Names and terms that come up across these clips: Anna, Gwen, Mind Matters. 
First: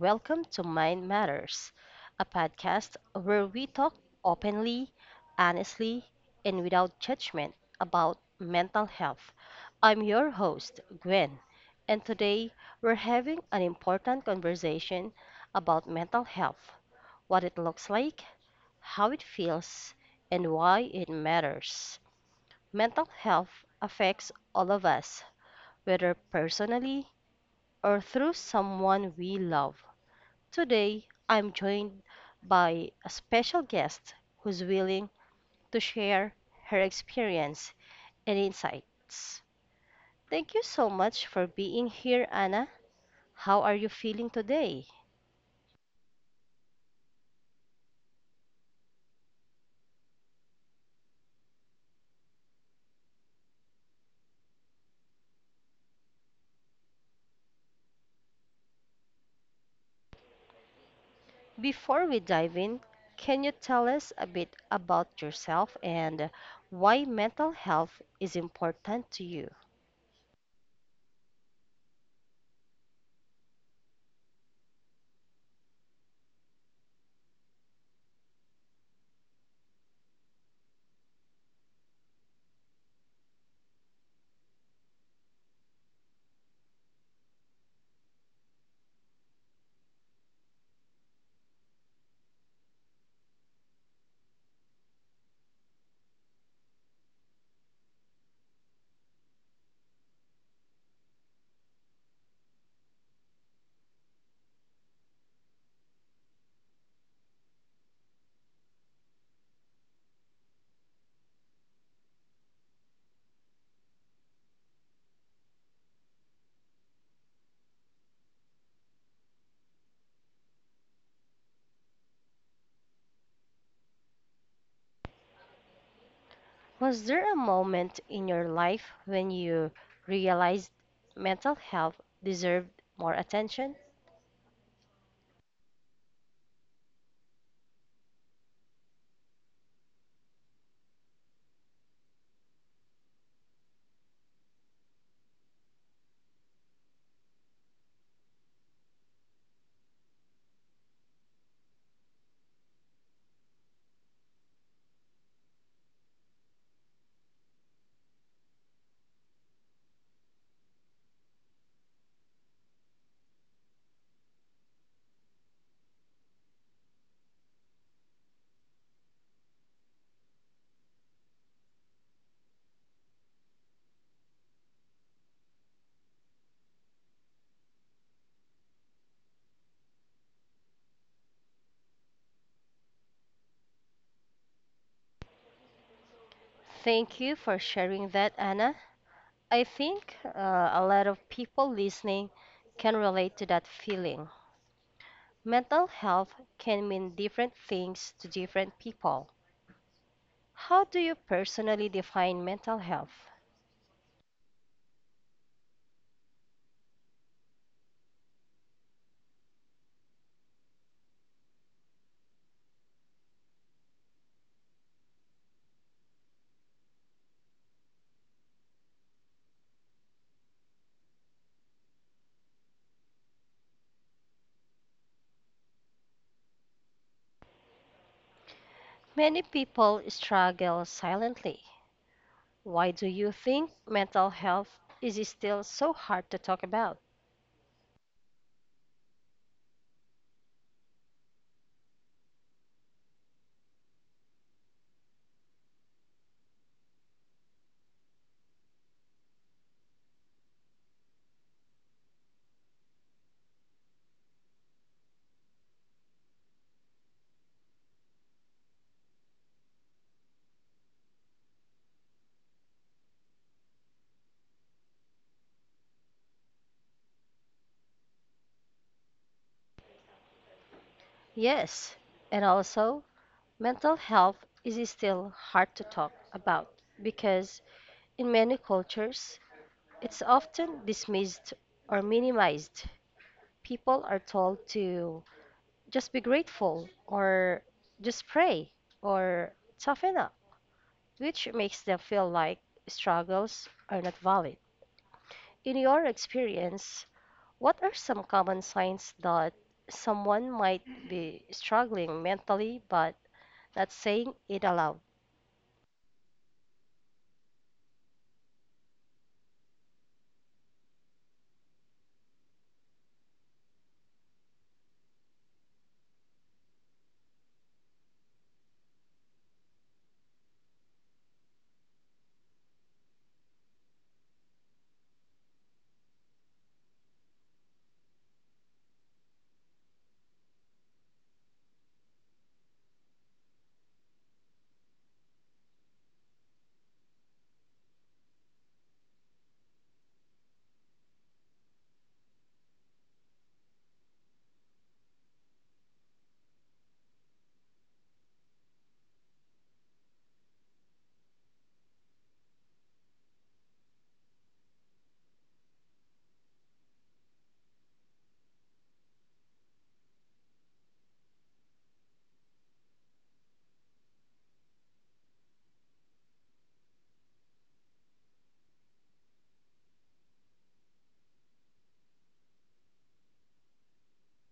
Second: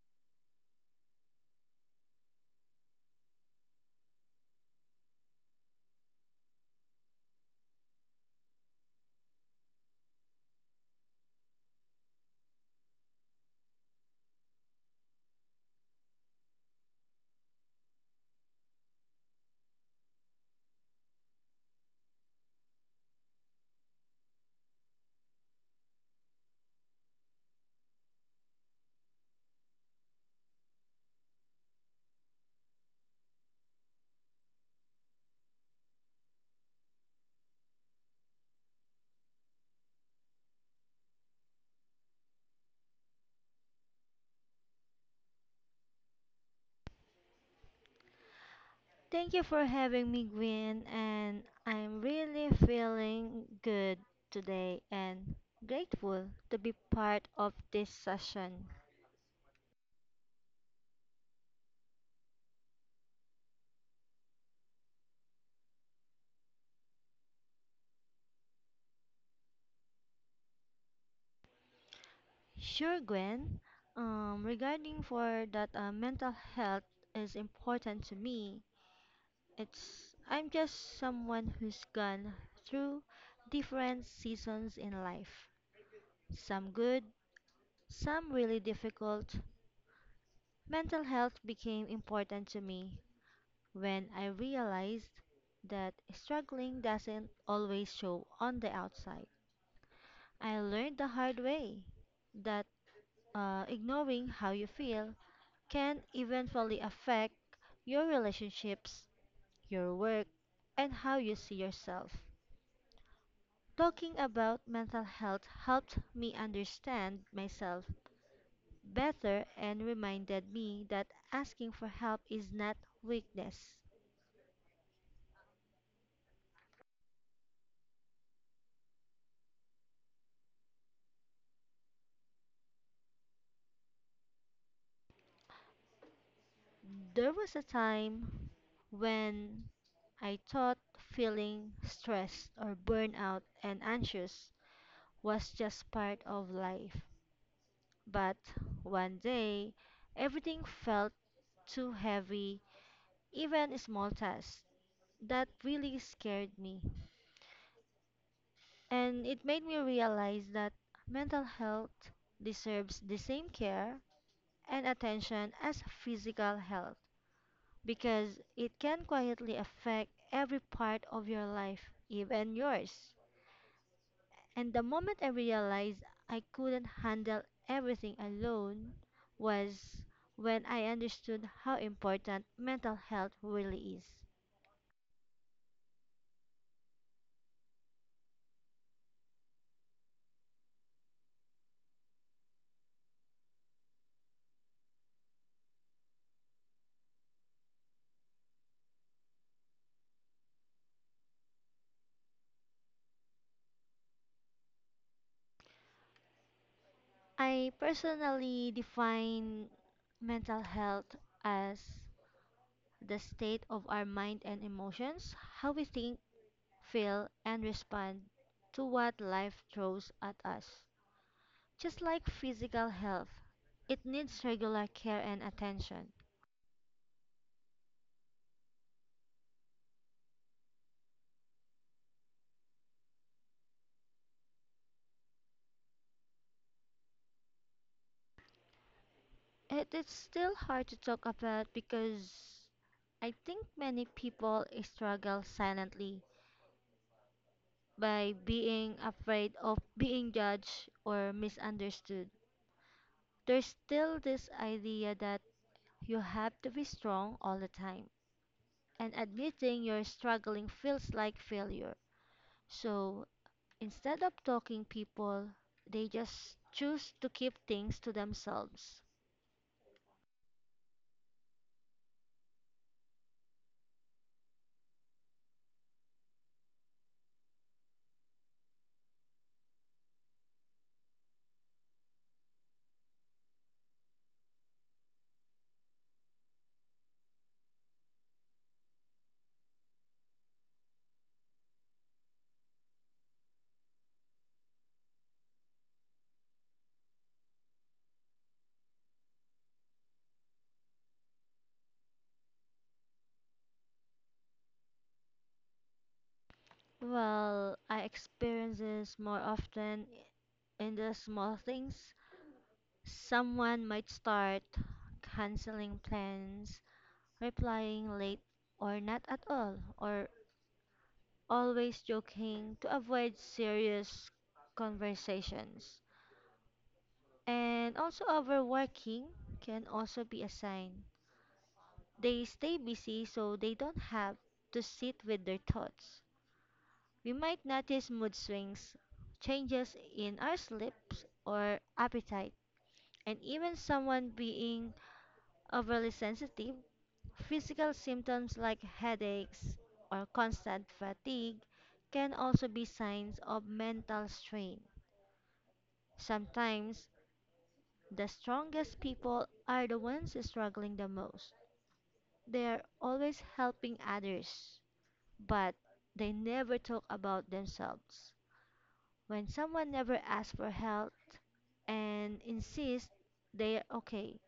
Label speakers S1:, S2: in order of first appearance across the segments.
S1: welcome to Mind Matters, a podcast where we talk openly, honestly, and without judgment about mental health. I'm your host, Gwen, and today we're having an important conversation about mental health: what it looks like, how it feels, and why it matters. Mental health affects all of us, whether personally or through someone we love. Today, I'm joined by a special guest who's willing to share her experience and insights. Thank you so much for being here, Anna. How are you feeling today?
S2: Thank you for having me, Gwen, and I'm really feeling good today and grateful to be part of this session.
S1: Before we dive in, can you tell us a bit about yourself and why mental health is important to you?
S2: Sure, Gwen. Regarding for that, mental health is important to me. It's I'm just someone who's gone through different seasons in life. Some good, some really difficult. Mental health became important to me when I realized that struggling doesn't always show on the outside. I learned the hard way that ignoring how you feel can eventually affect your relationships, your work, and how you see yourself. Talking about mental health helped me understand myself better and reminded me that asking for help is not weakness.
S1: Was there a moment in your life when you realized mental health deserved more attention?
S2: There was a time when I thought feeling stressed or burnout and anxious was just part of life. But one day, everything felt too heavy, even small tasks. That really scared me. And it made me realize that mental health deserves the same care and attention as physical health, because it can quietly affect every part of your life, even yours. And the moment I realized I couldn't handle everything alone was when I understood how important mental health really is.
S1: Thank you for sharing that, Anna. I think a lot of people listening can relate to that feeling. Mental health can mean different things to different people. How do you personally define mental health?
S2: I personally define mental health as the state of our mind and emotions, how we think, feel, and respond to what life throws at us. Just like physical health, it needs regular care and attention.
S1: Many people struggle silently. Why do you think mental health is still so hard to talk about?
S2: It is still hard to talk about because I think many people struggle silently by being afraid of being judged or misunderstood. There's still this idea that you have to be strong all the time, and admitting you're struggling feels like failure. So instead of talking people, they just choose to keep things to themselves.
S1: Yes, and also mental health is still hard to talk about because in many cultures it's often dismissed or minimized. People are told to just be grateful or just pray or toughen up, which makes them feel like struggles are not valid. In your experience, what are some common signs that someone might be struggling mentally but not saying it aloud?
S2: Well, I experience this more often in the small things. Someone might start canceling plans, replying late or not at all, or always joking to avoid serious conversations. And also, overworking can also be a sign. They stay busy so they don't have to sit with their thoughts. We might notice mood swings, changes in our sleep or appetite, and even someone being overly sensitive. Physical symptoms like headaches or constant fatigue can also be signs of mental strain. Sometimes, the strongest people are the ones struggling the most. They are always helping others, but they never talk about themselves. When someone never asks for help and insists they're okay,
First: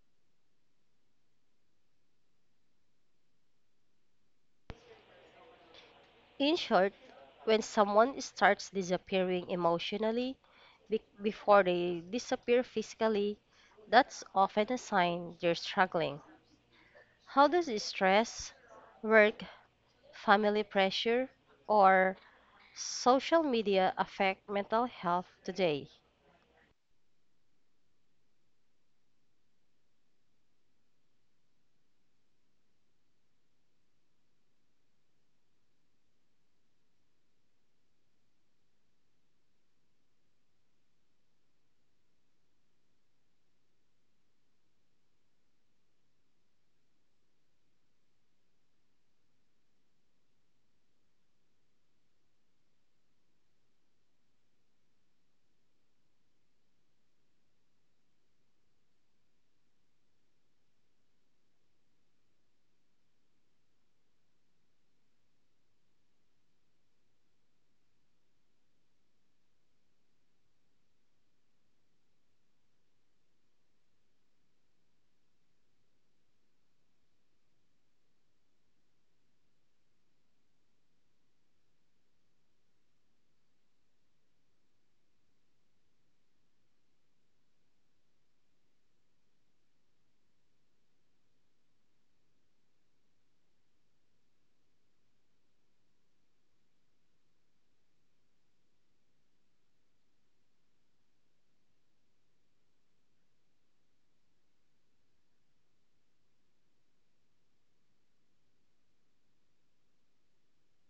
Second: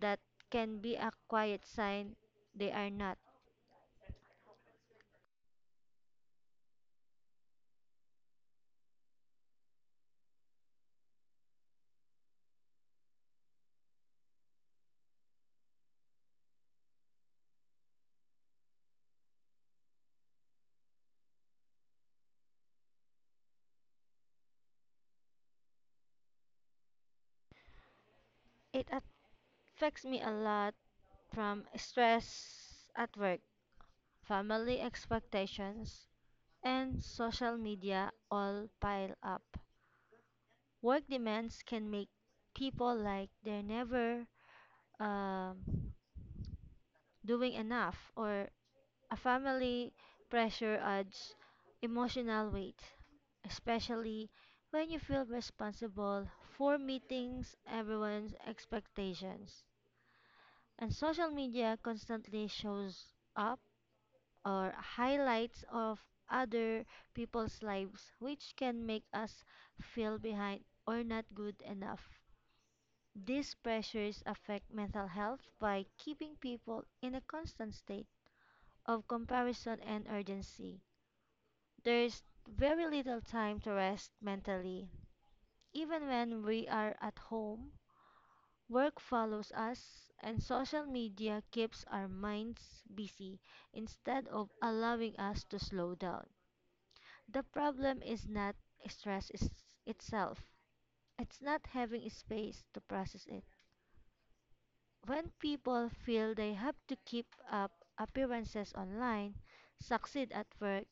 S2: that can be a quiet sign they are not.
S1: In short, when someone starts disappearing emotionally before they disappear physically, that's often a sign they're struggling. How does stress, work, family pressure, or social media affect mental health today?
S2: It affects me a lot from stress at work, family expectations, and social media all pile up. Work demands can make people like they're never um, doing enough or a family pressure adds emotional weight, especially when you feel responsible for meeting everyone's expectations. And social media constantly shows up or highlights of other people's lives, which can make us feel behind or not good enough. These pressures affect mental health by keeping people in a constant state of comparison and urgency. There's very little time to rest mentally. Even when we are at home, work follows us, and social media keeps our minds busy instead of allowing us to slow down. The problem is not stress is- itself, it's not having space to process it. When people feel they have to keep up appearances online, succeed at work,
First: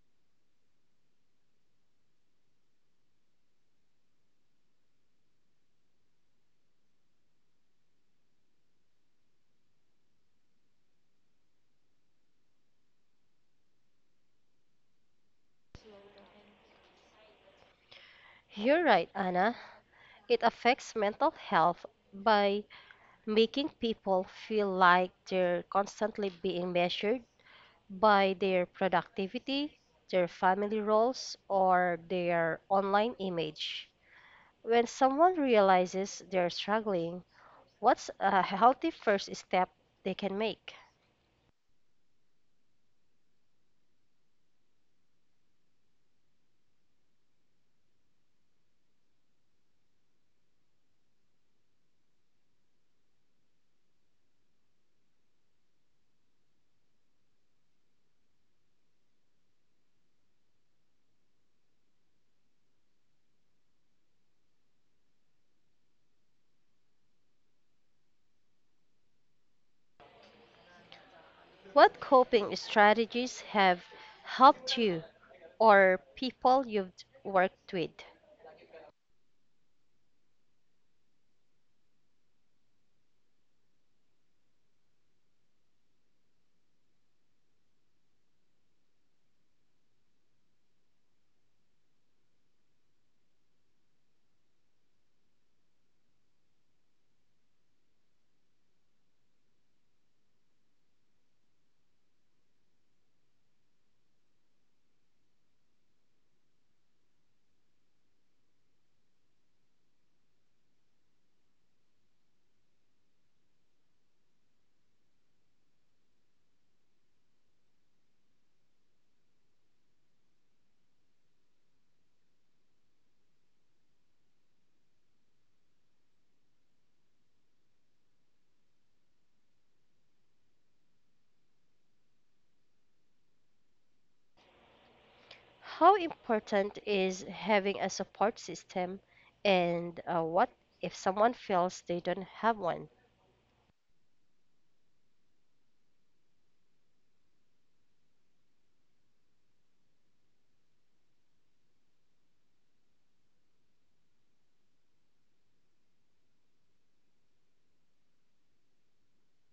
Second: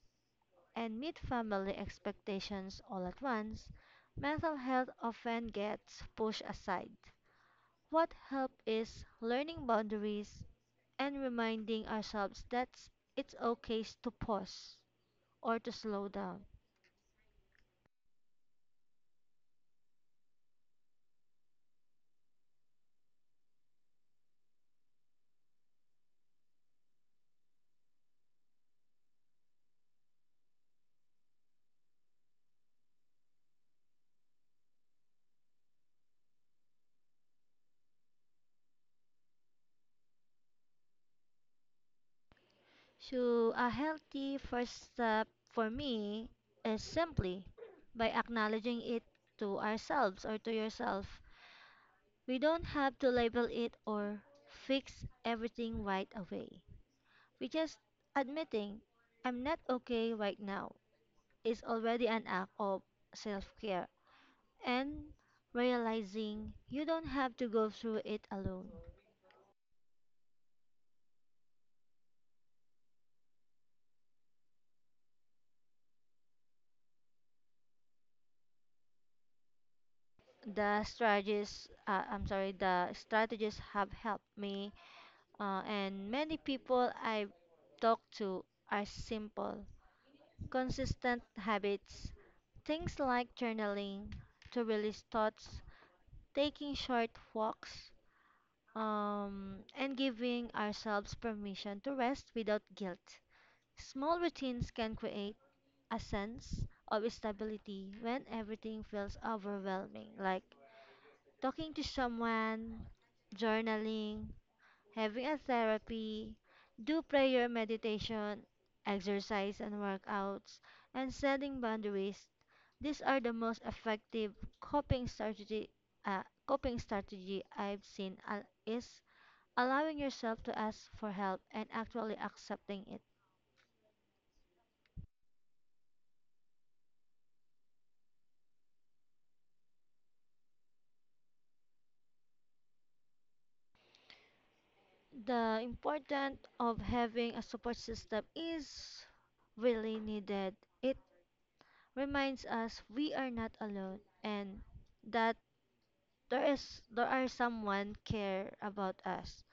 S2: and meet family expectations all at once, mental health often gets pushed aside. What help is learning boundaries and reminding ourselves that it's okay to pause or to slow down.
S1: You're right, Anna. It affects mental health by making people feel like they're constantly being measured by their productivity, their family roles, or their online image. When someone realizes they're struggling, what's a healthy first step they can make?
S2: So, a healthy first step for me is simply by acknowledging it to ourselves or to yourself. We don't have to label it or fix everything right away. We just admitting I'm not okay right now is already an act of self care. And realizing you don't have to go through it alone.
S1: What coping strategies have helped you or people you've worked with?
S2: The strategies have helped me, and many people I've talked to are simple, consistent habits. Things like journaling to release thoughts, taking short walks, and giving ourselves permission to rest without guilt. Small routines can create a sense of stability when everything feels overwhelming, like talking to someone, journaling, having a therapy, do prayer, meditation, exercise and workouts, and setting boundaries. These are the most effective coping strategy. Coping strategy I've seen is allowing yourself to ask for help and actually accepting it.
S1: How important is having a support system, and what if someone feels they don't have one?
S2: The importance of having a support system is really needed. It reminds us we are not alone and that there are someone care about us.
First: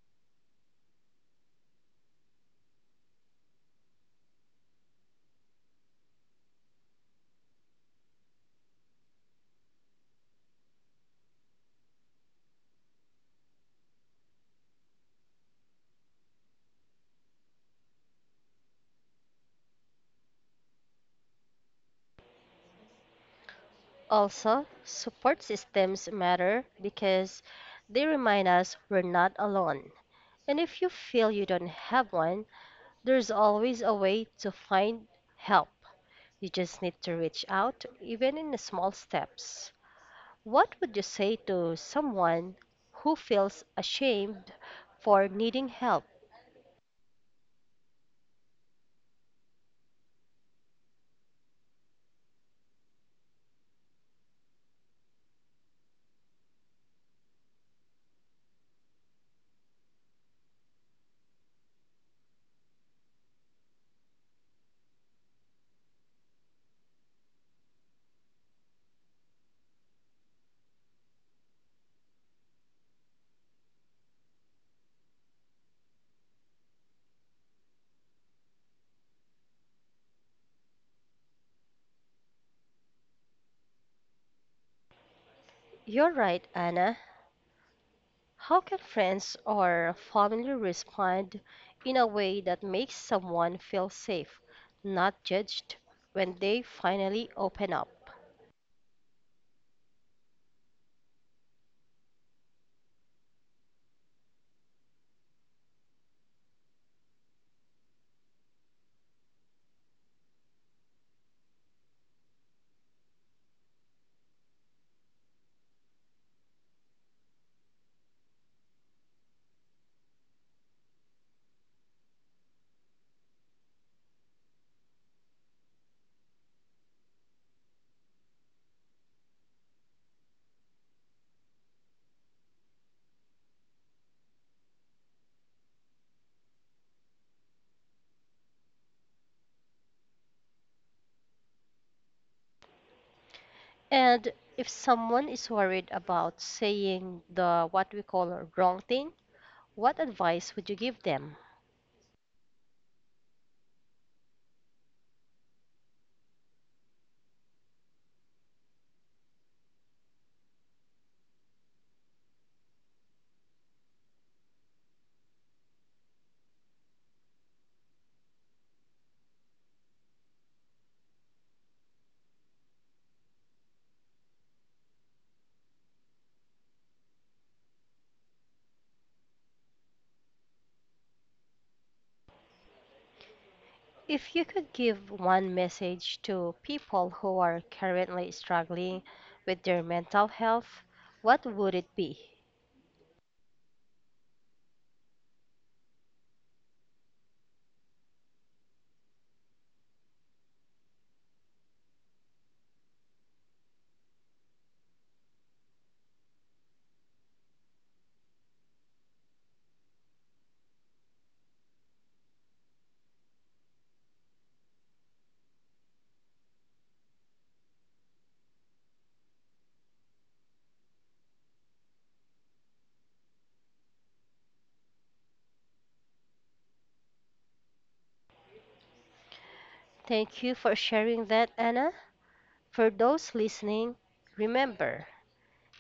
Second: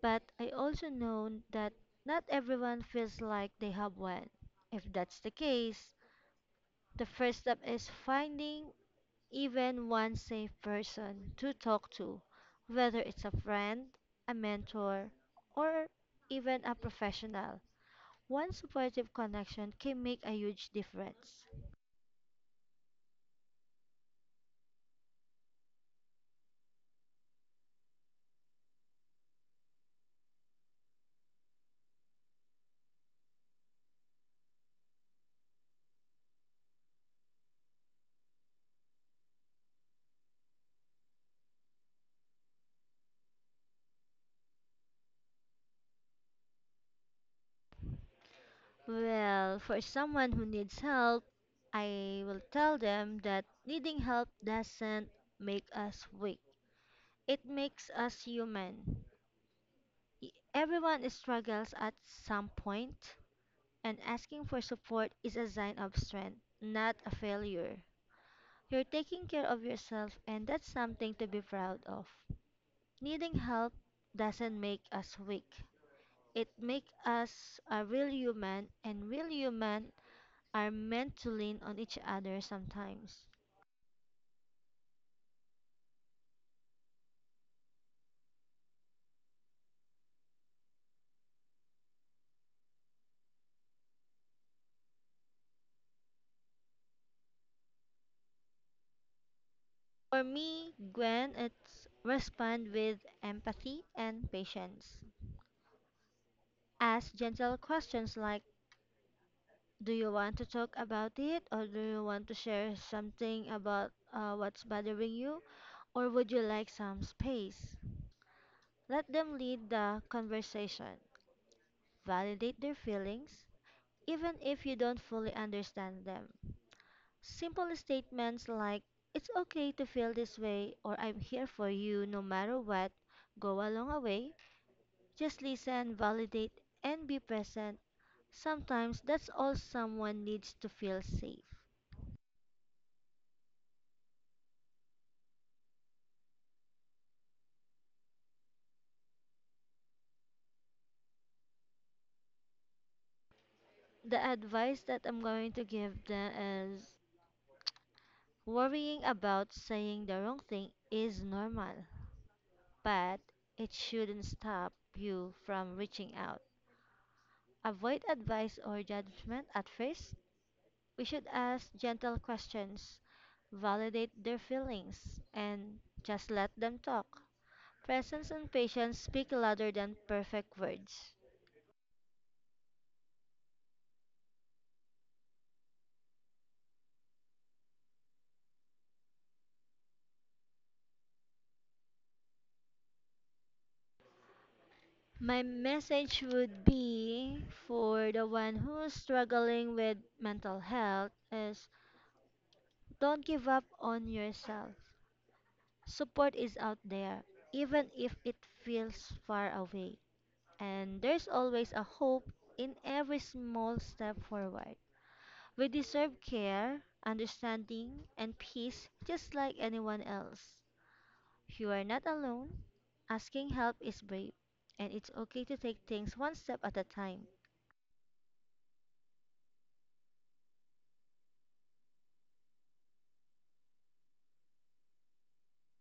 S2: But I also know that not everyone feels like they have one. If that's the case, the first step is finding even one safe person to talk to, whether it's a friend, a mentor, or even a professional. One supportive connection can make a huge difference.
S1: Also, support systems matter because they remind us we're not alone. And if you feel you don't have one, there's always a way to find help. You just need to reach out, even in the small steps. What would you say to someone who feels ashamed for needing help?
S2: Well, for someone who needs help, I will tell them that needing help doesn't make us weak. It makes us human. Everyone struggles at some point, and asking for support is a sign of strength, not a failure. You're taking care of yourself, and that's something to be proud of. Needing help doesn't make us weak. It makes us a real human, and real human are meant to lean on each other sometimes.
S1: You're right, Anna. How can friends or family respond in a way that makes someone feel safe, not judged, when they finally open up?
S2: For me, Gwen, it's respond with empathy and patience. Ask gentle questions like, do you want to talk about it or do you want to share something about what's bothering you or would you like some space? Let them lead the conversation. Validate their feelings, even if you don't fully understand them. Simple statements like, it's okay to feel this way, or I'm here for you no matter what, go a long way. Just listen, validate, and be present. Sometimes that's all someone needs to feel safe.
S1: And if someone is worried about saying the what we call a wrong thing, what advice would you give them?
S2: The advice that I'm going to give them is worrying about saying the wrong thing is normal, but it shouldn't stop you from reaching out. Avoid advice or judgment at first. We should ask gentle questions, validate their feelings, and just let them talk. Presence and patience speak louder than perfect words.
S1: If you could give one message to people who are currently struggling with their mental health, what would it be?
S2: My message would be for the one who's struggling with mental health is don't give up on yourself. Support is out there, even if it feels far away. And there's always a hope in every small step forward. We deserve care, understanding, and peace just like anyone else. You are not alone. Asking help is brave, and it's okay to take things one step at a time.
S1: Thank you for sharing that, Anna. For those listening, remember,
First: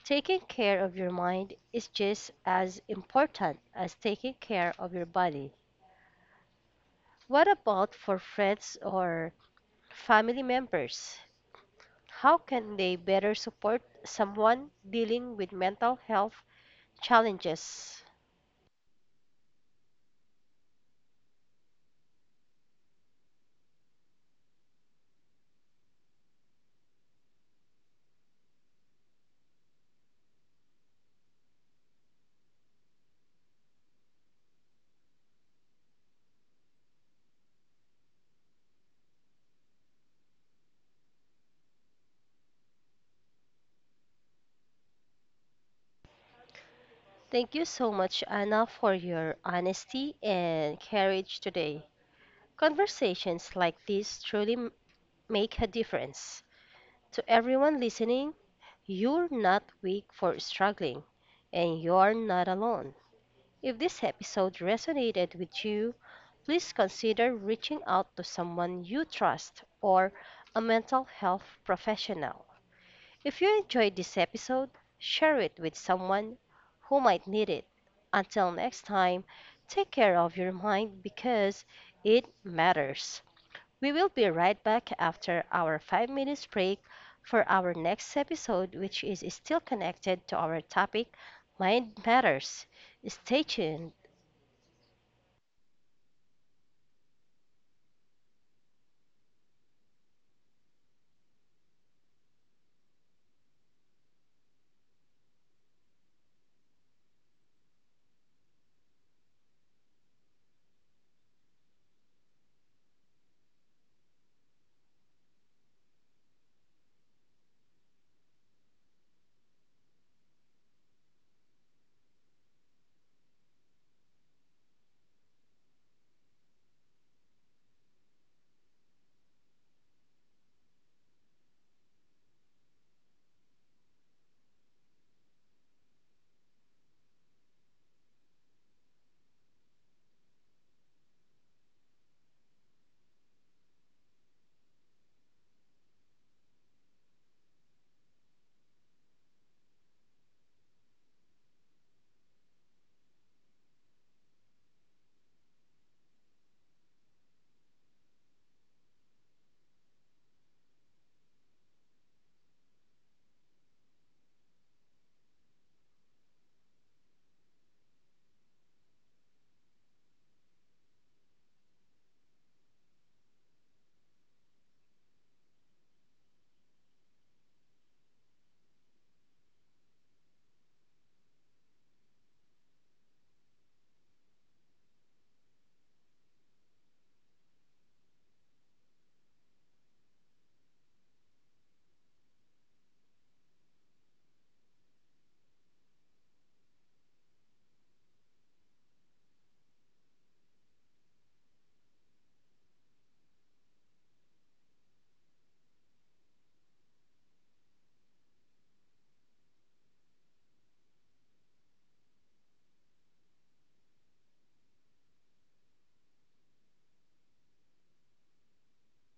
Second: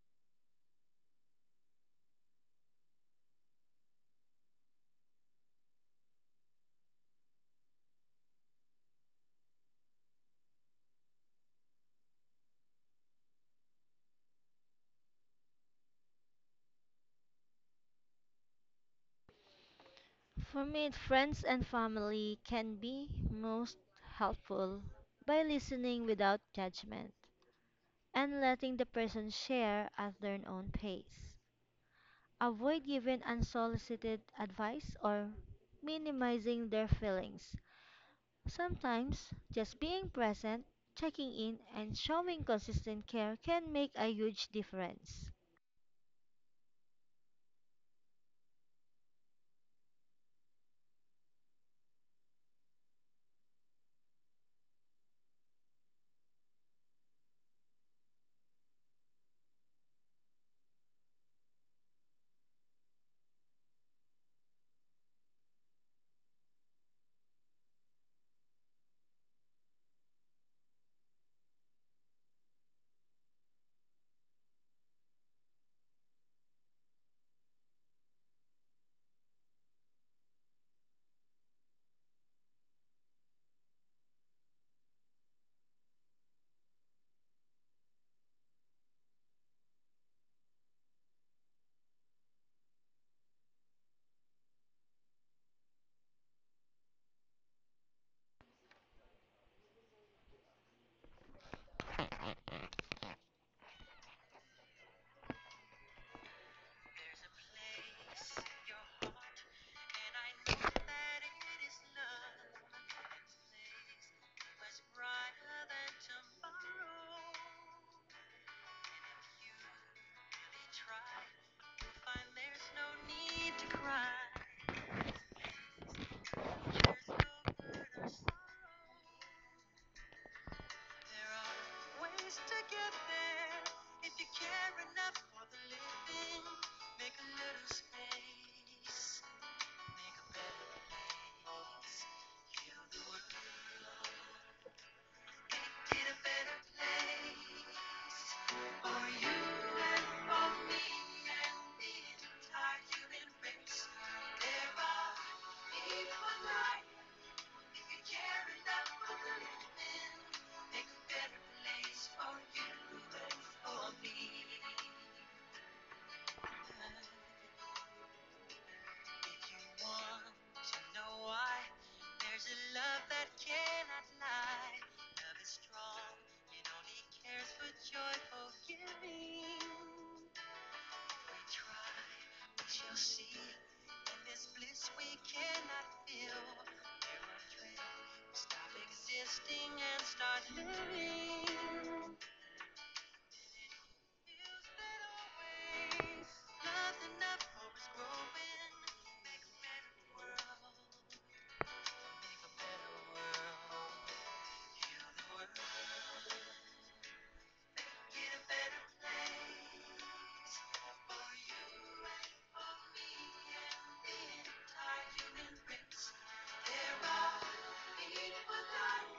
S1: taking care of your mind is just as important as taking care of your body. What about for friends or family members? How can they better support someone dealing with mental health challenges?
S2: For me, friends and family can be most helpful by listening without judgment and letting the person share at their own pace. Avoid giving unsolicited advice or minimizing their feelings. Sometimes, just being present, checking in, and showing consistent care can make a huge difference.
S1: Thank you so much, Anna, for your honesty and courage today. Conversations like this make a difference. To everyone listening, you're not weak for struggling, and you're not alone. If this episode resonated with you, please consider reaching out to someone you trust or a mental health professional. If you enjoyed this episode, share it with someone who might need it. Until next time, take care of your mind because it matters. We will be right back after our 5 minute break for our next episode, which is still connected to our topic Mind Matters. Stay tuned.
S2: Really find there's no need to cry. There are ways to get there if you care enough for the living. Make a little space, make a better place. Heal the world, make it a better place for you and for me and the entire human race. There are people like if you care enough for living, make a better place for you and for me. If you want to know why, there's a love that cannot lie. Love is strong, it only cares for joyful giving. Try, we shall see. In this bliss we cannot feel. There are three. Stop existing and start living. Feels that always nothing left. Hope is growing. Make a better world. Make a better world. Heal the world. Get a better place for you and for me and the entire human race. There are people that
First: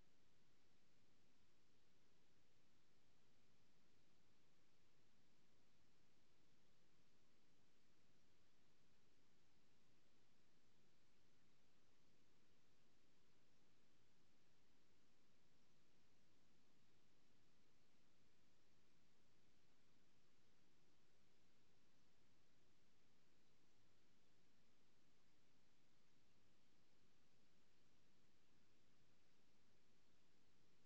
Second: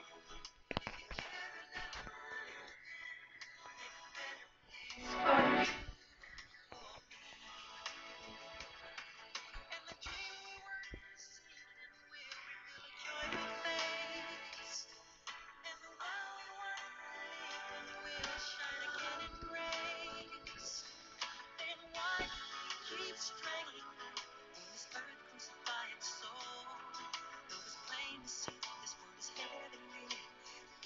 S2: in a better place. And the dream we were seeing will reveal a joyful face. And the world we're living will shine again in grace. Then why keep strangling this earth crucify its soul? Though it's plain to see that this world is heavenly,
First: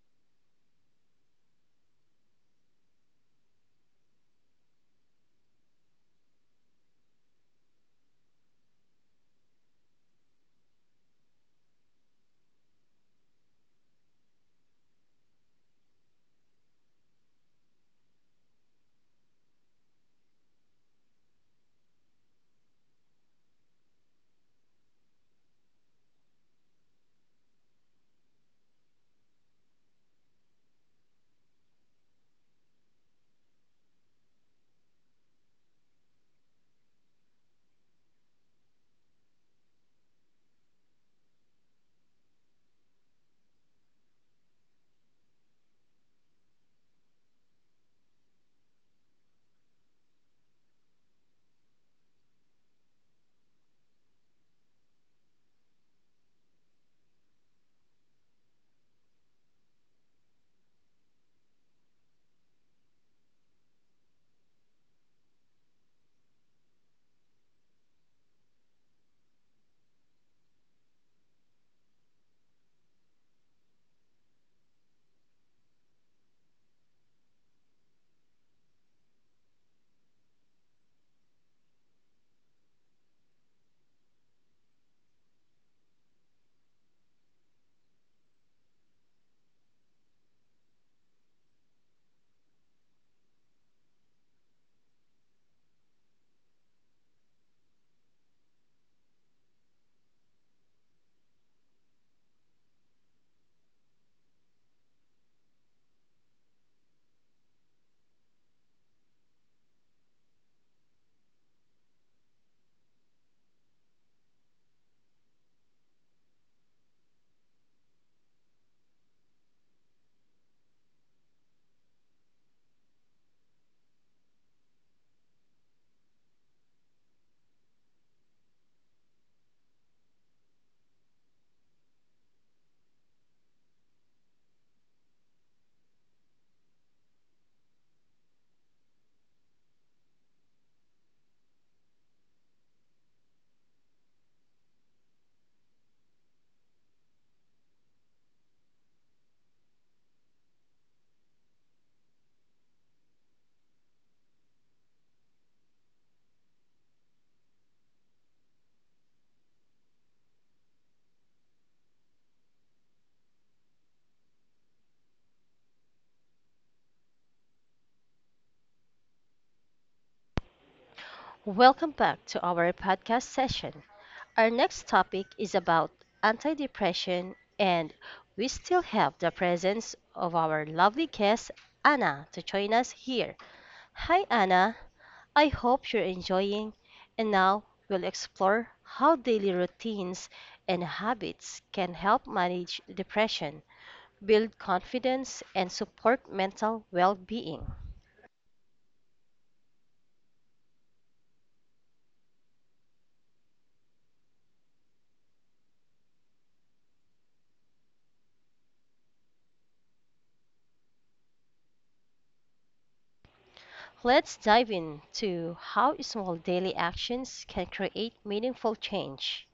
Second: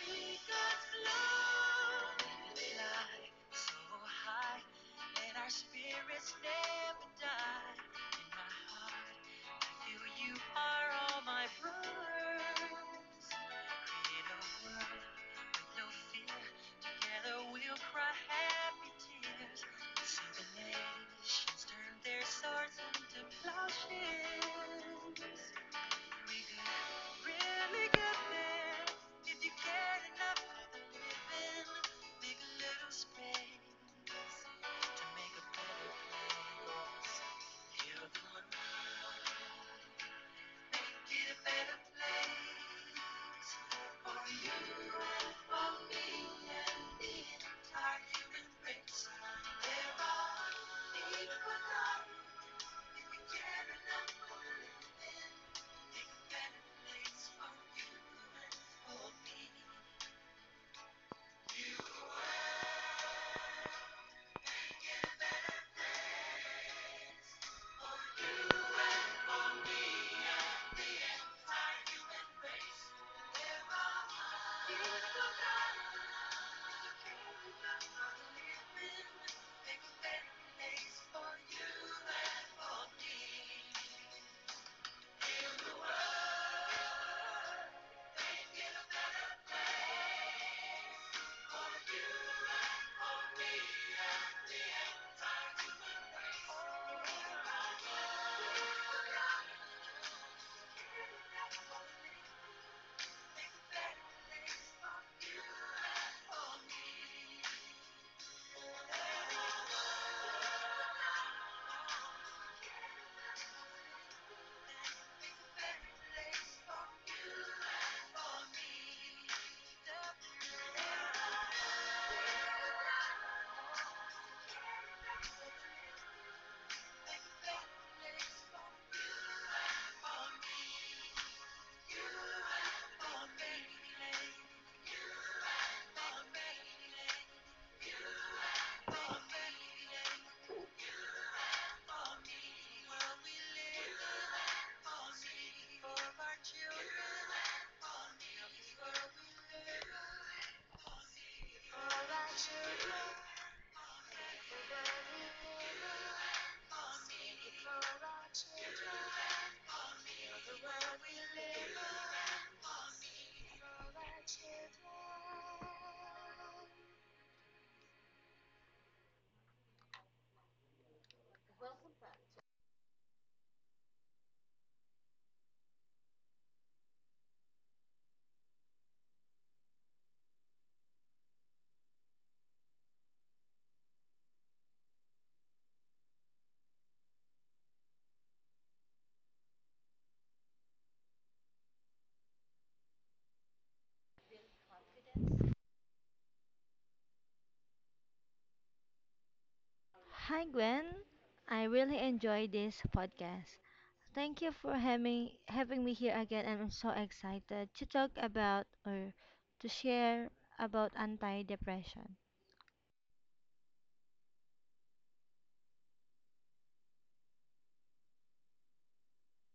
S2: we got love we fly so high, and our spirits never die. In my heart, I feel you are all my brothers. Create a world with no fear. Together we'll cry happy tears. And see the nations turn their swords into plowshares. We do really good things if you care enough for the living. Make little space to make a better place. You're the one make it a better place for you and for me and the entire human race. They're all equal if you care enough for the living children, for our children.
S1: Welcome back to our podcast session. Our next topic is about anti-depression, and we still have the presence of our lovely guest, Anna, to join us here. Hi, Anna. I hope you're enjoying, and now we'll explore how daily routines and habits can help manage depression, build confidence, and support mental well being.
S2: Hi Gwen, I really enjoy this podcast. Thank you for having me here again and I'm so excited to talk about or to share about anti-depression.
S1: Let's dive into how small daily actions can create meaningful change.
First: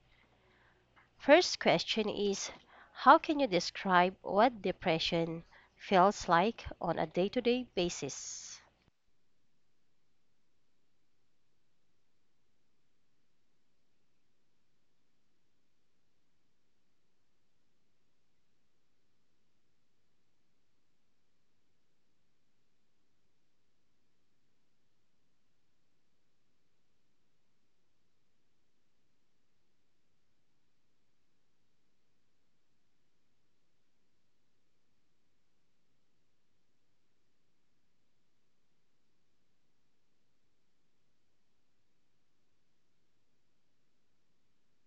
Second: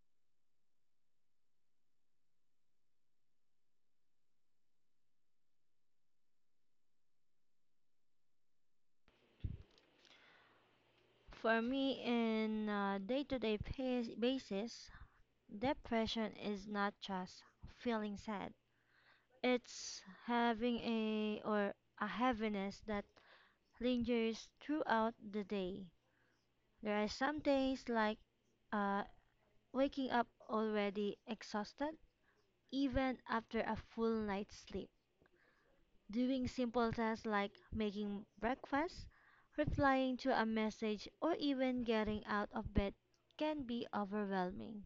S1: First question is: how can you describe what depression feels like on a day to day basis?
S2: For me in a basis, depression is not just feeling sad. It's having a or a heaviness that lingers throughout the day. There are some days like uh, waking up already exhausted, even after a full night's sleep. Doing simple tasks like making breakfast, replying to a message, or even getting out of bed can be overwhelming.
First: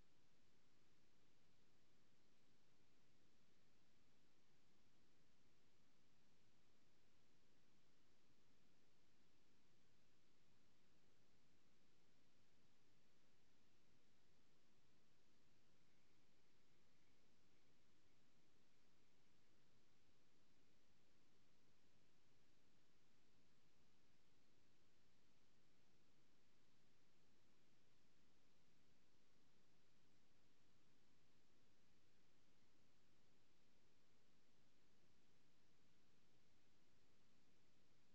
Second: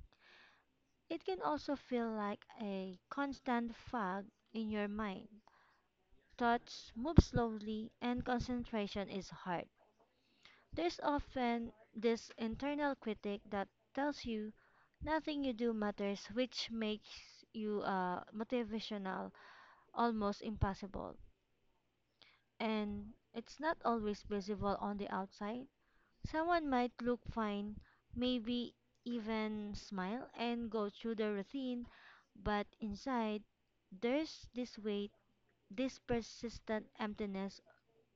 S2: It can also feel like a constant fog in your mind. Thoughts move slowly and concentration is hard. There's often this internal critic that tells you nothing you do matters, which makes you motivational almost impossible. And it's not always visible on the outside. Someone might look fine, maybe even smile and go through the routine, but inside there's this weight, this persistent emptiness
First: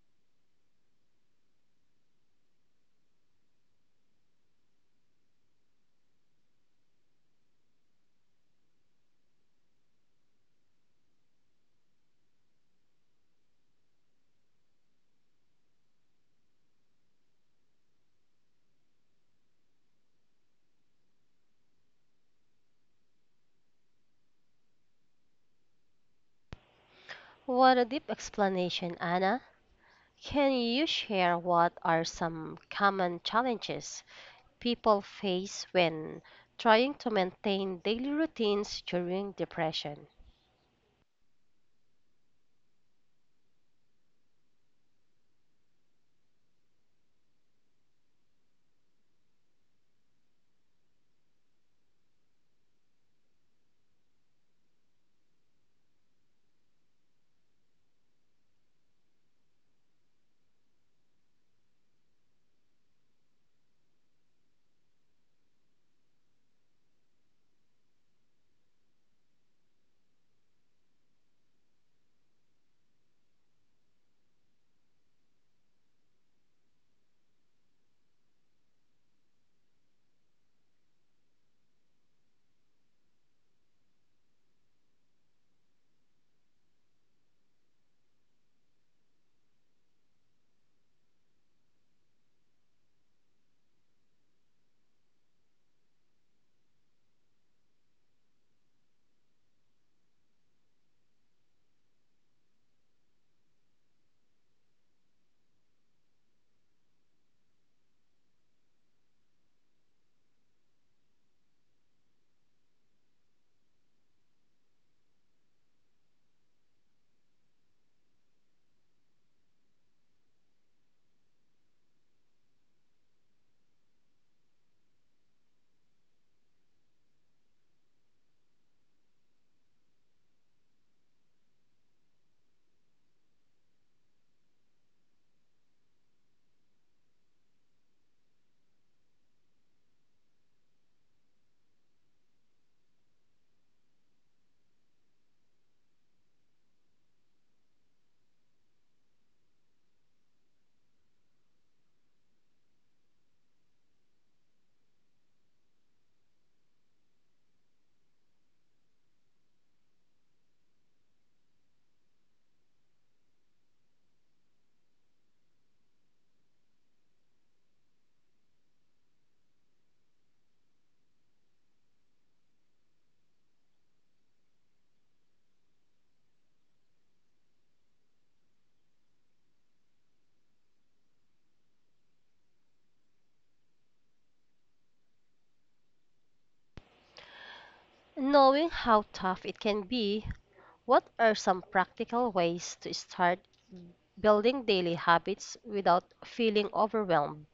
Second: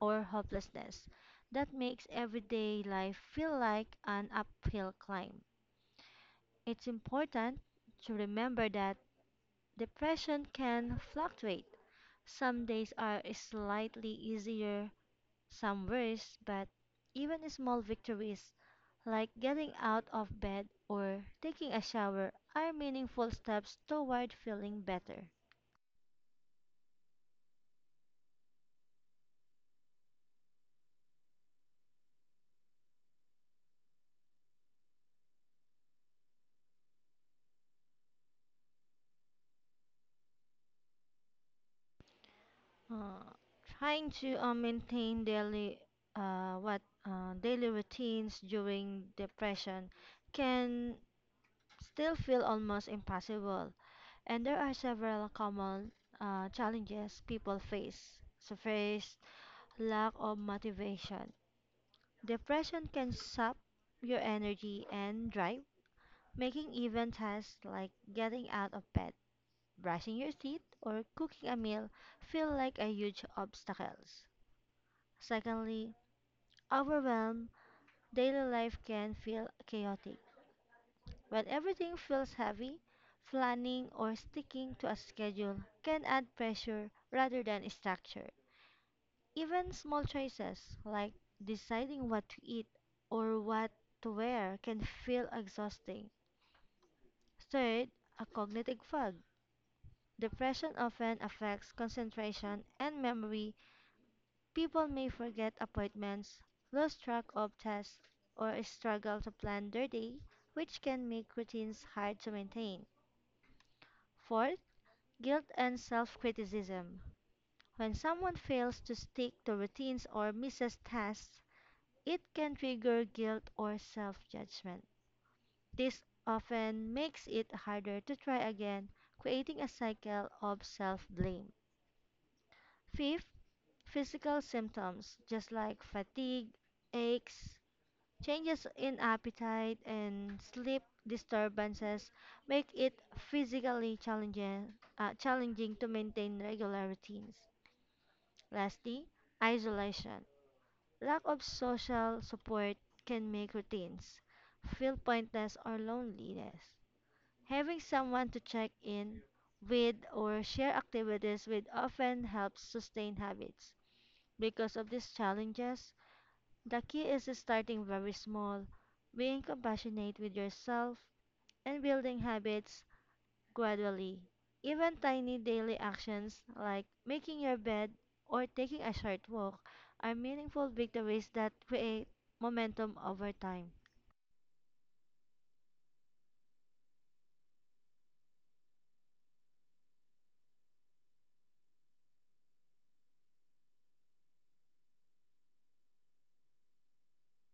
S2: or hopelessness that makes everyday life feel like an uphill climb. It's important to remember that depression can fluctuate. Some days are slightly easier, some worse, but even a small victories like getting out of bed or taking a shower are meaningful steps toward feeling better.
S1: What a deep explanation, Anna. Can you share what are some common challenges people face when trying to maintain daily routines during depression?
S2: Uh, trying to maintain daily what Daily routines during depression can still feel almost impossible, and there are several common challenges people face. So first, lack of motivation. Depression can sap your energy and drive, making even tasks like getting out of bed, brushing your teeth, or cooking a meal feel like a huge obstacles. Secondly, overwhelm. Daily life can feel chaotic. When everything feels heavy, planning or sticking to a schedule can add pressure rather than structure. Even small choices like deciding what to eat or what to wear can feel exhausting. Third, a cognitive fog. Depression often affects concentration and memory. People may forget appointments, lose track of tasks, or struggle to plan their day, which can make routines hard to maintain. Fourth, guilt and self criticism. When someone fails to stick to routines or misses tasks, it can trigger guilt or self judgment. This often makes it harder to try again, creating a cycle of self blame. Fifth, physical symptoms, just like fatigue, aches, changes in appetite, and sleep disturbances, make it physically challenging to maintain regular routines. Lastly, isolation. Lack of social support can make routines feel pointless or loneliness. Having someone to check in with or share activities with often helps sustain habits. Because of these challenges, the key is starting very small, being compassionate with yourself, and building habits gradually. Even tiny daily actions like making your bed or taking a short walk are meaningful victories that create momentum over time.
S1: Knowing how tough it can be, what are some practical ways to start building daily habits without feeling overwhelmed?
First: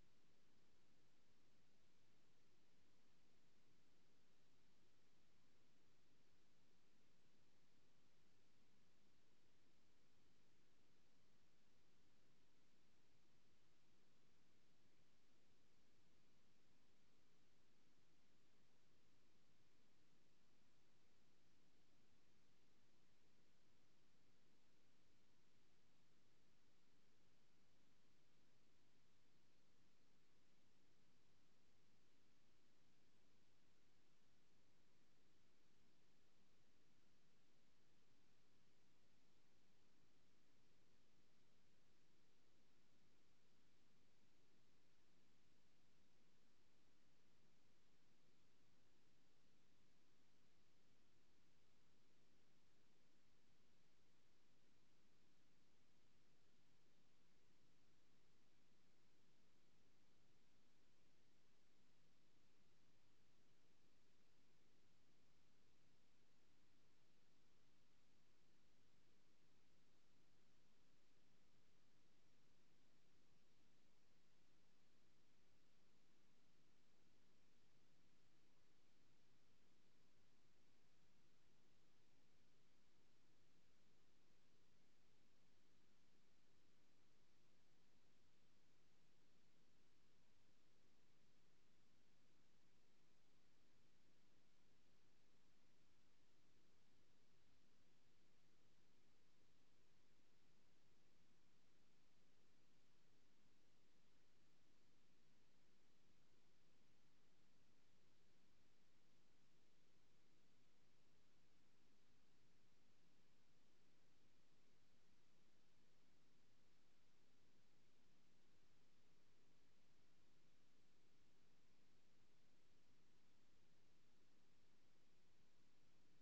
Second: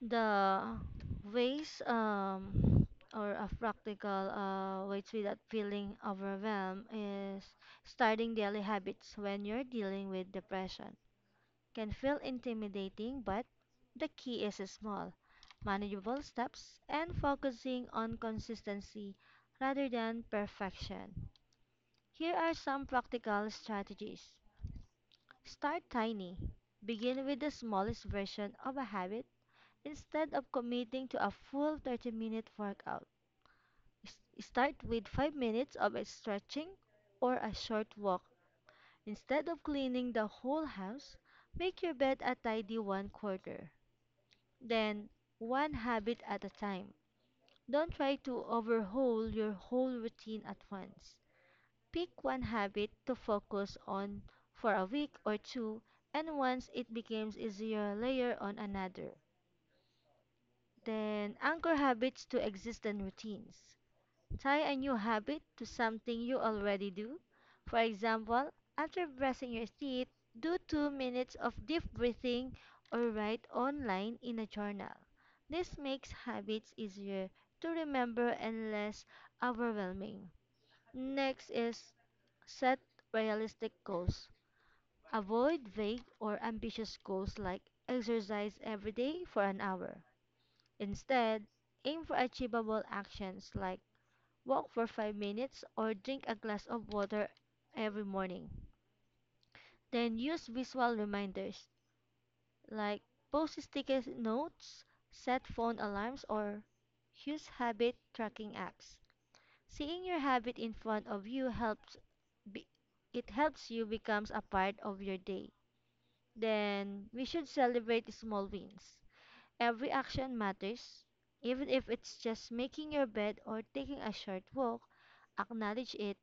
S2: The ways or a practical way to that feeling overwhelmed is Starting daily habits when you're dealing with depression can feel intimidating, but the key is small, manageable steps and focusing on consistency rather than perfection. Here are some practical strategies. Start tiny. Begin with the smallest version of a habit instead of committing to a full 30-minute workout. Start with 5 minutes of a stretching or a short walk. Instead of cleaning the whole house, make your bed a tidy one quarter. Then, one habit at a time. Don't try to overhaul your whole routine at once. Pick one habit to focus on for a week or two, and once it becomes easier, layer on another. Then, anchor habits to existing routines. Tie a new habit to something you already do. For example, after brushing your teeth, do 2 minutes of deep breathing or write online in a journal. This makes habits easier to remember and less overwhelming. Next is set realistic goals. Avoid vague or ambitious goals like exercise every day for an hour. Instead, aim for achievable actions like walk for 5 minutes, or drink a glass of water every morning. Then use visual reminders like post sticky notes, set phone alarms, or use habit tracking apps. Seeing your habit in front of you helps be, it helps you becomes a part of your day. Then we should celebrate small wins. Every action matters, even if it's just making your bed or taking a short walk, acknowledge it.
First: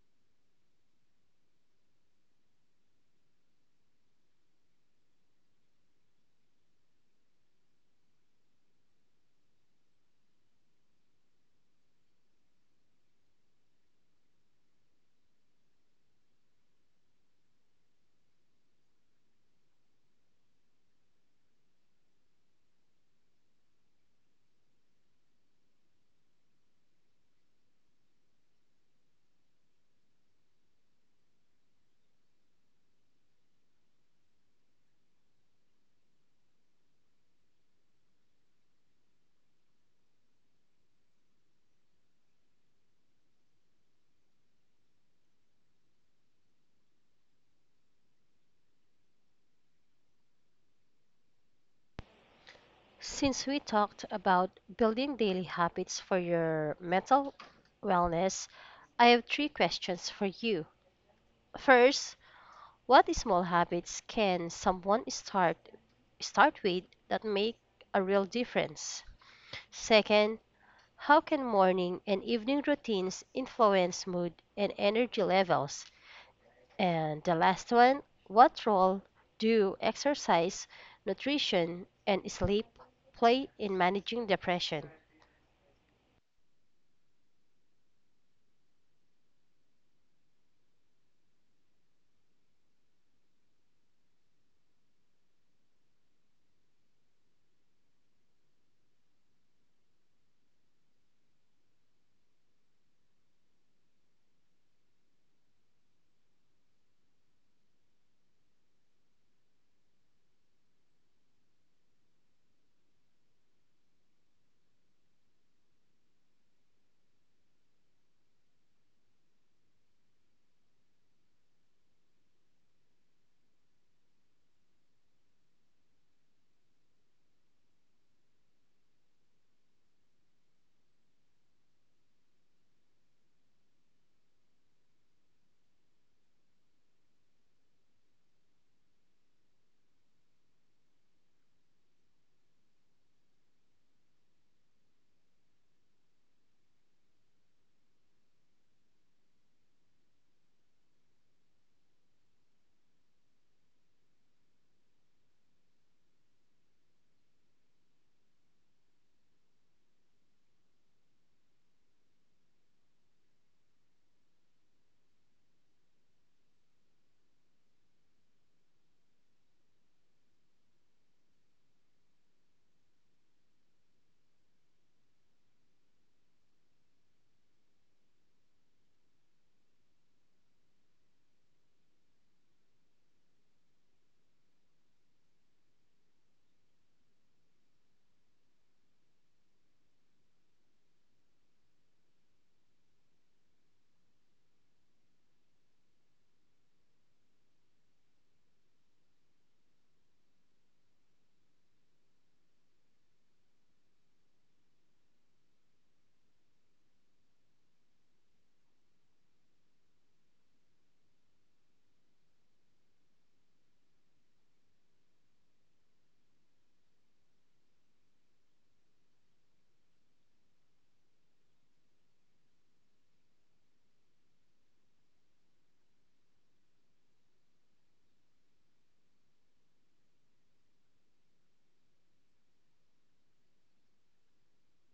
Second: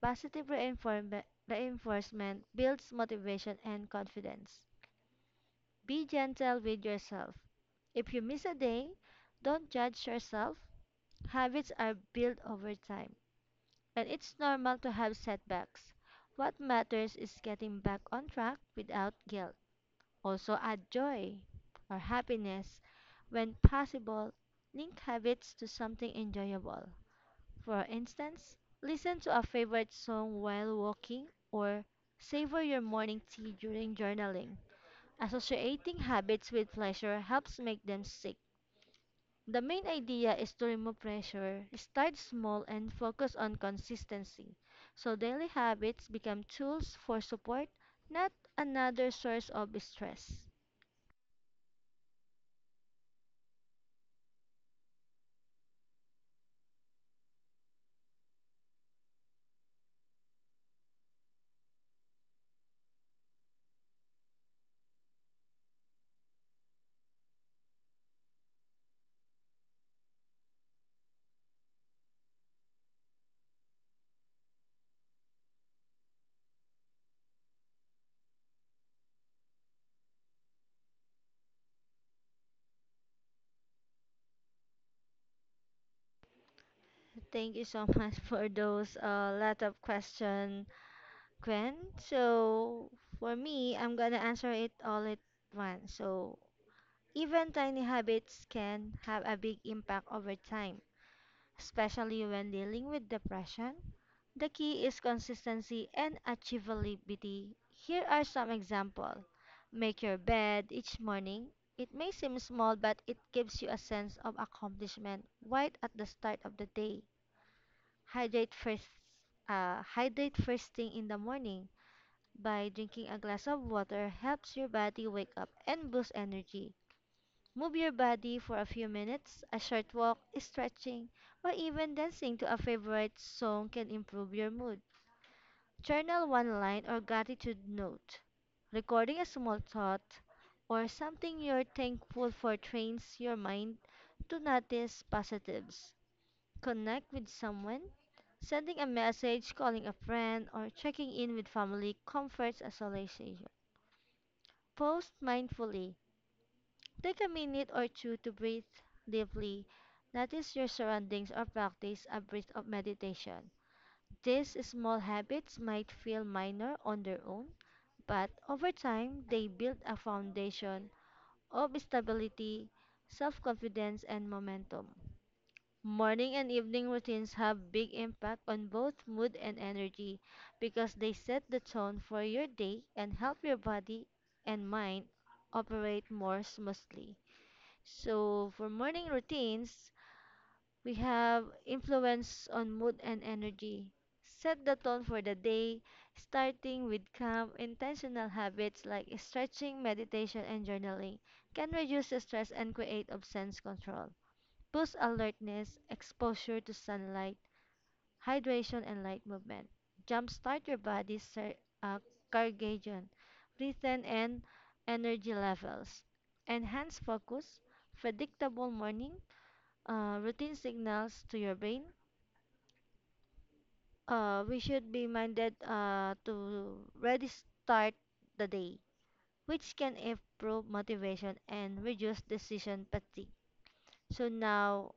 S2: Positive reinforcement builds motivation and confidence. Be gentle with yourself. If you miss a day, don't judge yourself. Habits are built over time, and it's normal to have setbacks. What matters is getting back on track without guilt. Also, add joy or happiness. When possible, link habits to something enjoyable. For instance, listen to a favorite song while walking or savor your morning tea during journaling. Associating habits with pleasure helps make them stick. The main idea is to remove pressure, start small, and focus on consistency. So daily habits become tools for support, not another source of stress.
S1: Since we talked about building daily habits for your mental wellness, I have three questions for you. First, what small habits can someone start with that make a real difference? Second, how can morning and evening routines influence mood and energy levels? And the last one, what role do exercise, nutrition, and sleep play in managing depression?
S2: Thank you so much for those lot of questions, Gwen. So for me, I'm gonna answer it all at once. So even tiny habits can have a big impact over time, especially when dealing with depression. The key is consistency and achievability. Here are some examples. Make your bed each morning. It may seem small, but it gives you a sense of accomplishment right at the start of the day. Hydrate first. Hydrate first thing in the morning by drinking a glass of water helps your body wake up and boost energy. Move your body for a few minutes, a short walk, stretching, or even dancing to a favorite song can improve your mood. Journal one line or gratitude note. Recording a small thought or something you're thankful for trains your mind to notice positives. Connect with someone. Sending a message, calling a friend, or checking in with family comforts isolation. Pause mindfully. Take a minute or two to breathe deeply. Notice your surroundings or practice a breath of meditation. These small habits might feel minor on their own, but over time they build a foundation of stability, self confidence, and momentum. Morning and evening routines have big impact on both mood and energy because they set the tone for your day and help your body and mind operate more smoothly. So for morning routines, we have influence on mood and energy. Set the tone for the day, starting with calm, intentional habits like stretching, meditation, and journaling can reduce stress and create of sense control boosts alertness, exposure to sunlight, hydration, and light movement. Jumpstart your body's circadian rhythm and energy levels. Enhance focus, predictable morning routine signals to your brain. We should be minded to ready start the day, which can improve motivation and reduce decision fatigue. So now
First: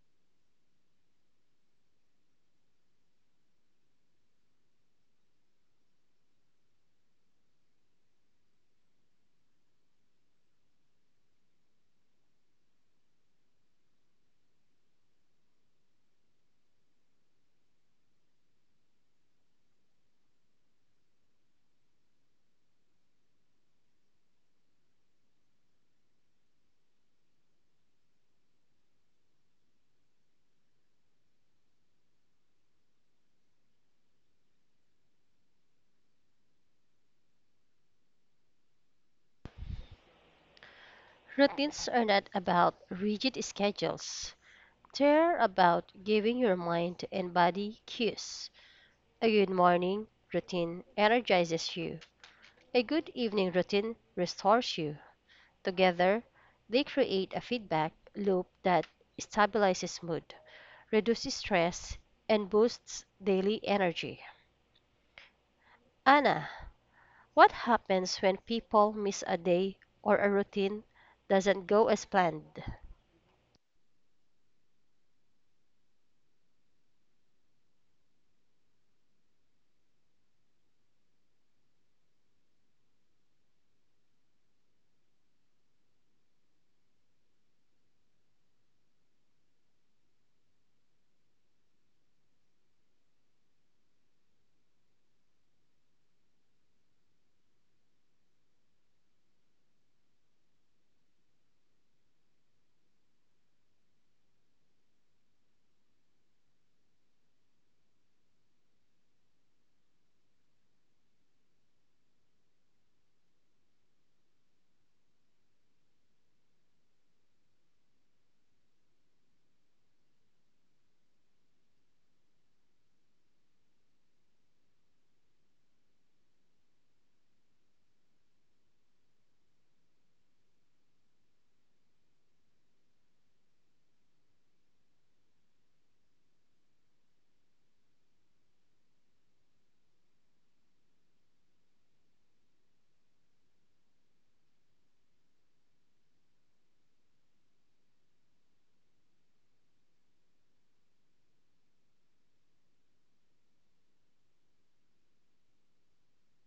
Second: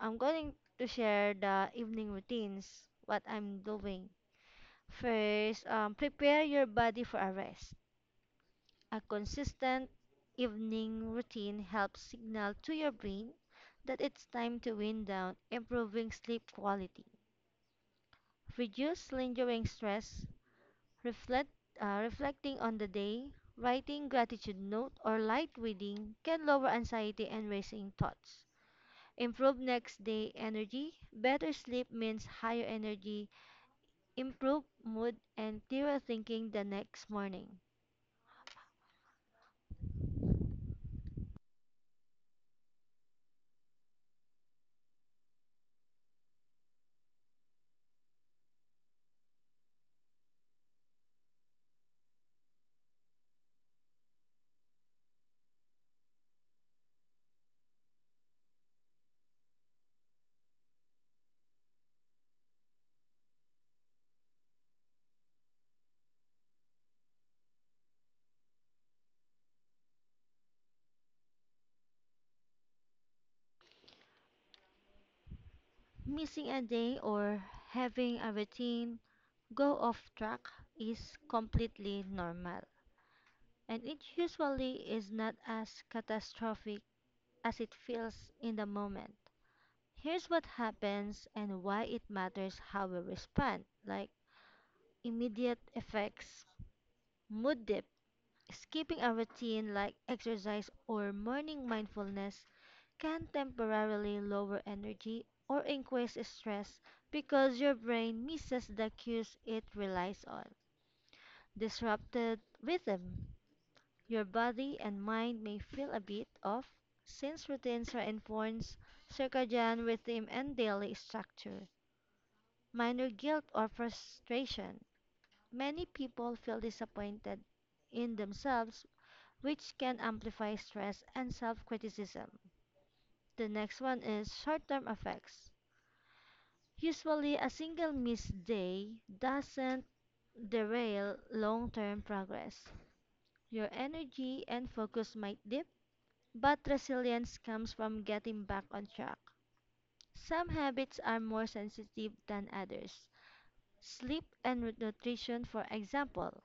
S2: I'm going to share the evening routines, what I'm doing. First, prepare your body for a rest. A consistent evening routine helps signal to your brain that it's time to wind down, improving sleep quality. Reduce lingering stress, reflect, reflecting on the day, writing gratitude note or light reading can lower anxiety and racing thoughts. Improve next day energy. Better sleep means higher energy, improve mood, and clearer thinking the next morning.
S1: Routines are not about rigid schedules. They're about giving your mind and body cues. A good morning routine energizes you. A good evening routine restores you. Together, they create a feedback loop that stabilizes mood, reduces stress, and boosts daily energy. Anna, what happens when people miss a day or a routine doesn't go as planned?
S2: Missing a day or having a routine go off track is completely normal, and it usually is not as catastrophic as it feels in the moment. Here's what happens and why it matters how we respond, like immediate effects, mood dip. Skipping a routine like exercise or morning mindfulness can temporarily lower energy or increase stress because your brain misses the cues it relies on. Disrupted rhythm. Your body and mind may feel a bit off since routines reinforce circadian rhythm and daily structure. Minor guilt or frustration. Many people feel disappointed in themselves which can amplify stress and self criticism. The next one is short term effects. Usually, a single missed day doesn't derail long term progress. Your energy and focus might dip, but resilience comes from getting back on track. Some habits are more sensitive than others. Sleep and nutrition, for example,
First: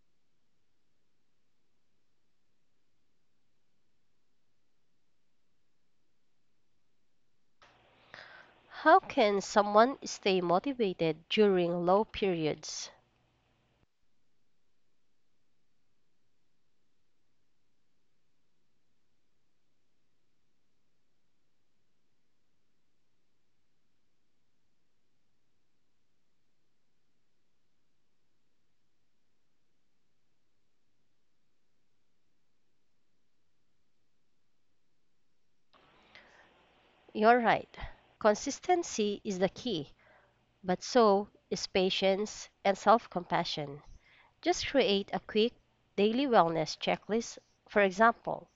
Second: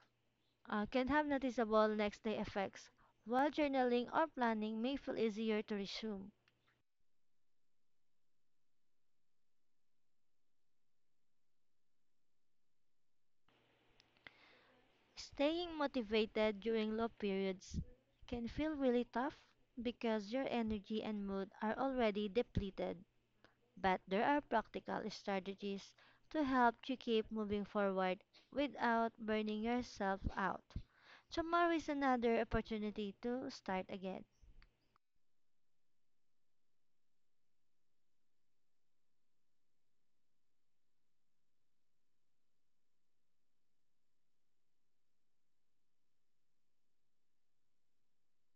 S2: can have noticeable next day effects, while journaling or planning may feel easier to resume.
S1: How can someone stay motivated during low periods?
S2: Staying motivated during low periods can feel really tough because your energy and mood are already depleted. But there are practical strategies to help you keep moving forward without burning yourself out. Tomorrow is another opportunity to start again.
S1: You're right. Consistency is the key. But so is patience and self compassion. Just create a quick daily wellness checklist. For example,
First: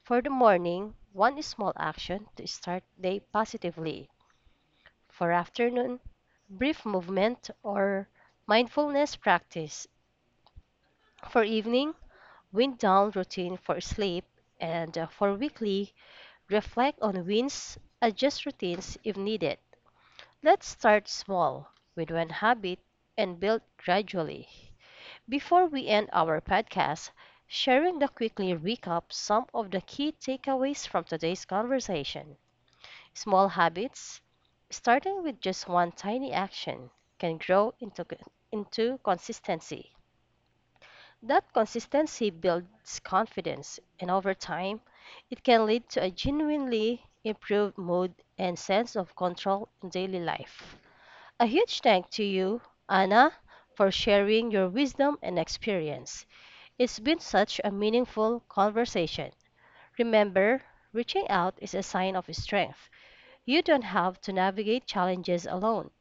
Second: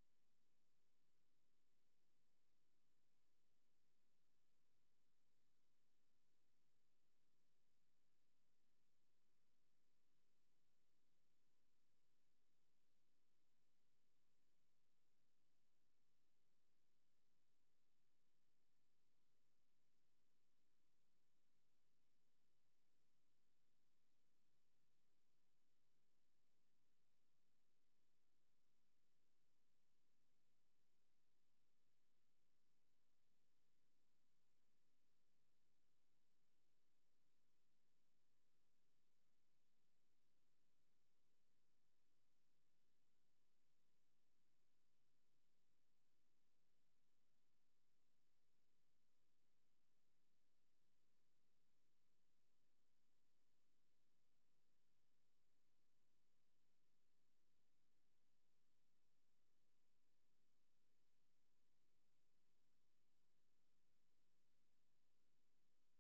S1: for the morning, one small action to start day positively. For afternoon, brief movement or mindfulness practice. For evening, wind down routine for sleep. And for weekly, reflect on wins, adjust routines if needed. Let's start small with one habit and build gradually. Before we end our podcast, sharing the quickly recap some of the key takeaways from today's conversation. Small habits, starting with just one tiny action, can into consistency. That consistency builds confidence, and over time, it can lead to a genuinely improved mood and sense of control in daily life. A huge thank to you, Anna, for sharing your wisdom and experience. It's been such a meaningful conversation. Remember, reaching out is a sign of strength. You don't have to navigate challenges alone.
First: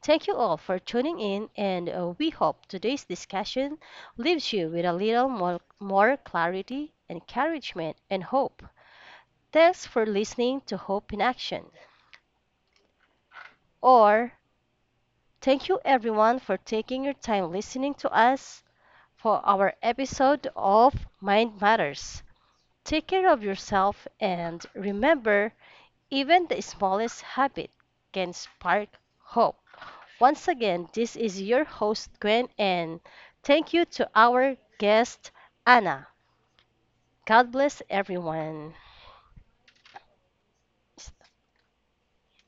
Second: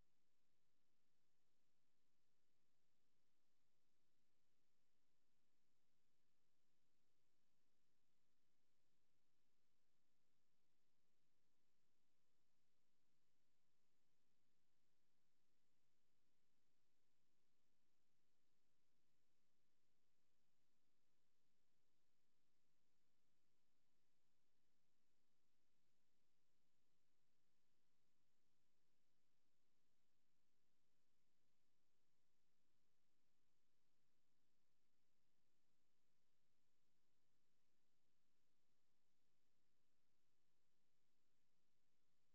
S1: Thank you all for tuning in, and we hope today's discussion leaves you with a little more clarity, encouragement, and hope. Thanks for listening to Hope in Action. Or, thank you everyone for taking your time listening to us for our episode of Mind Matters. Take care of yourself and remember, even the smallest habit can spark hope. Once again, this is your host, Gwen, and thank you to our guest, Anna. God bless everyone.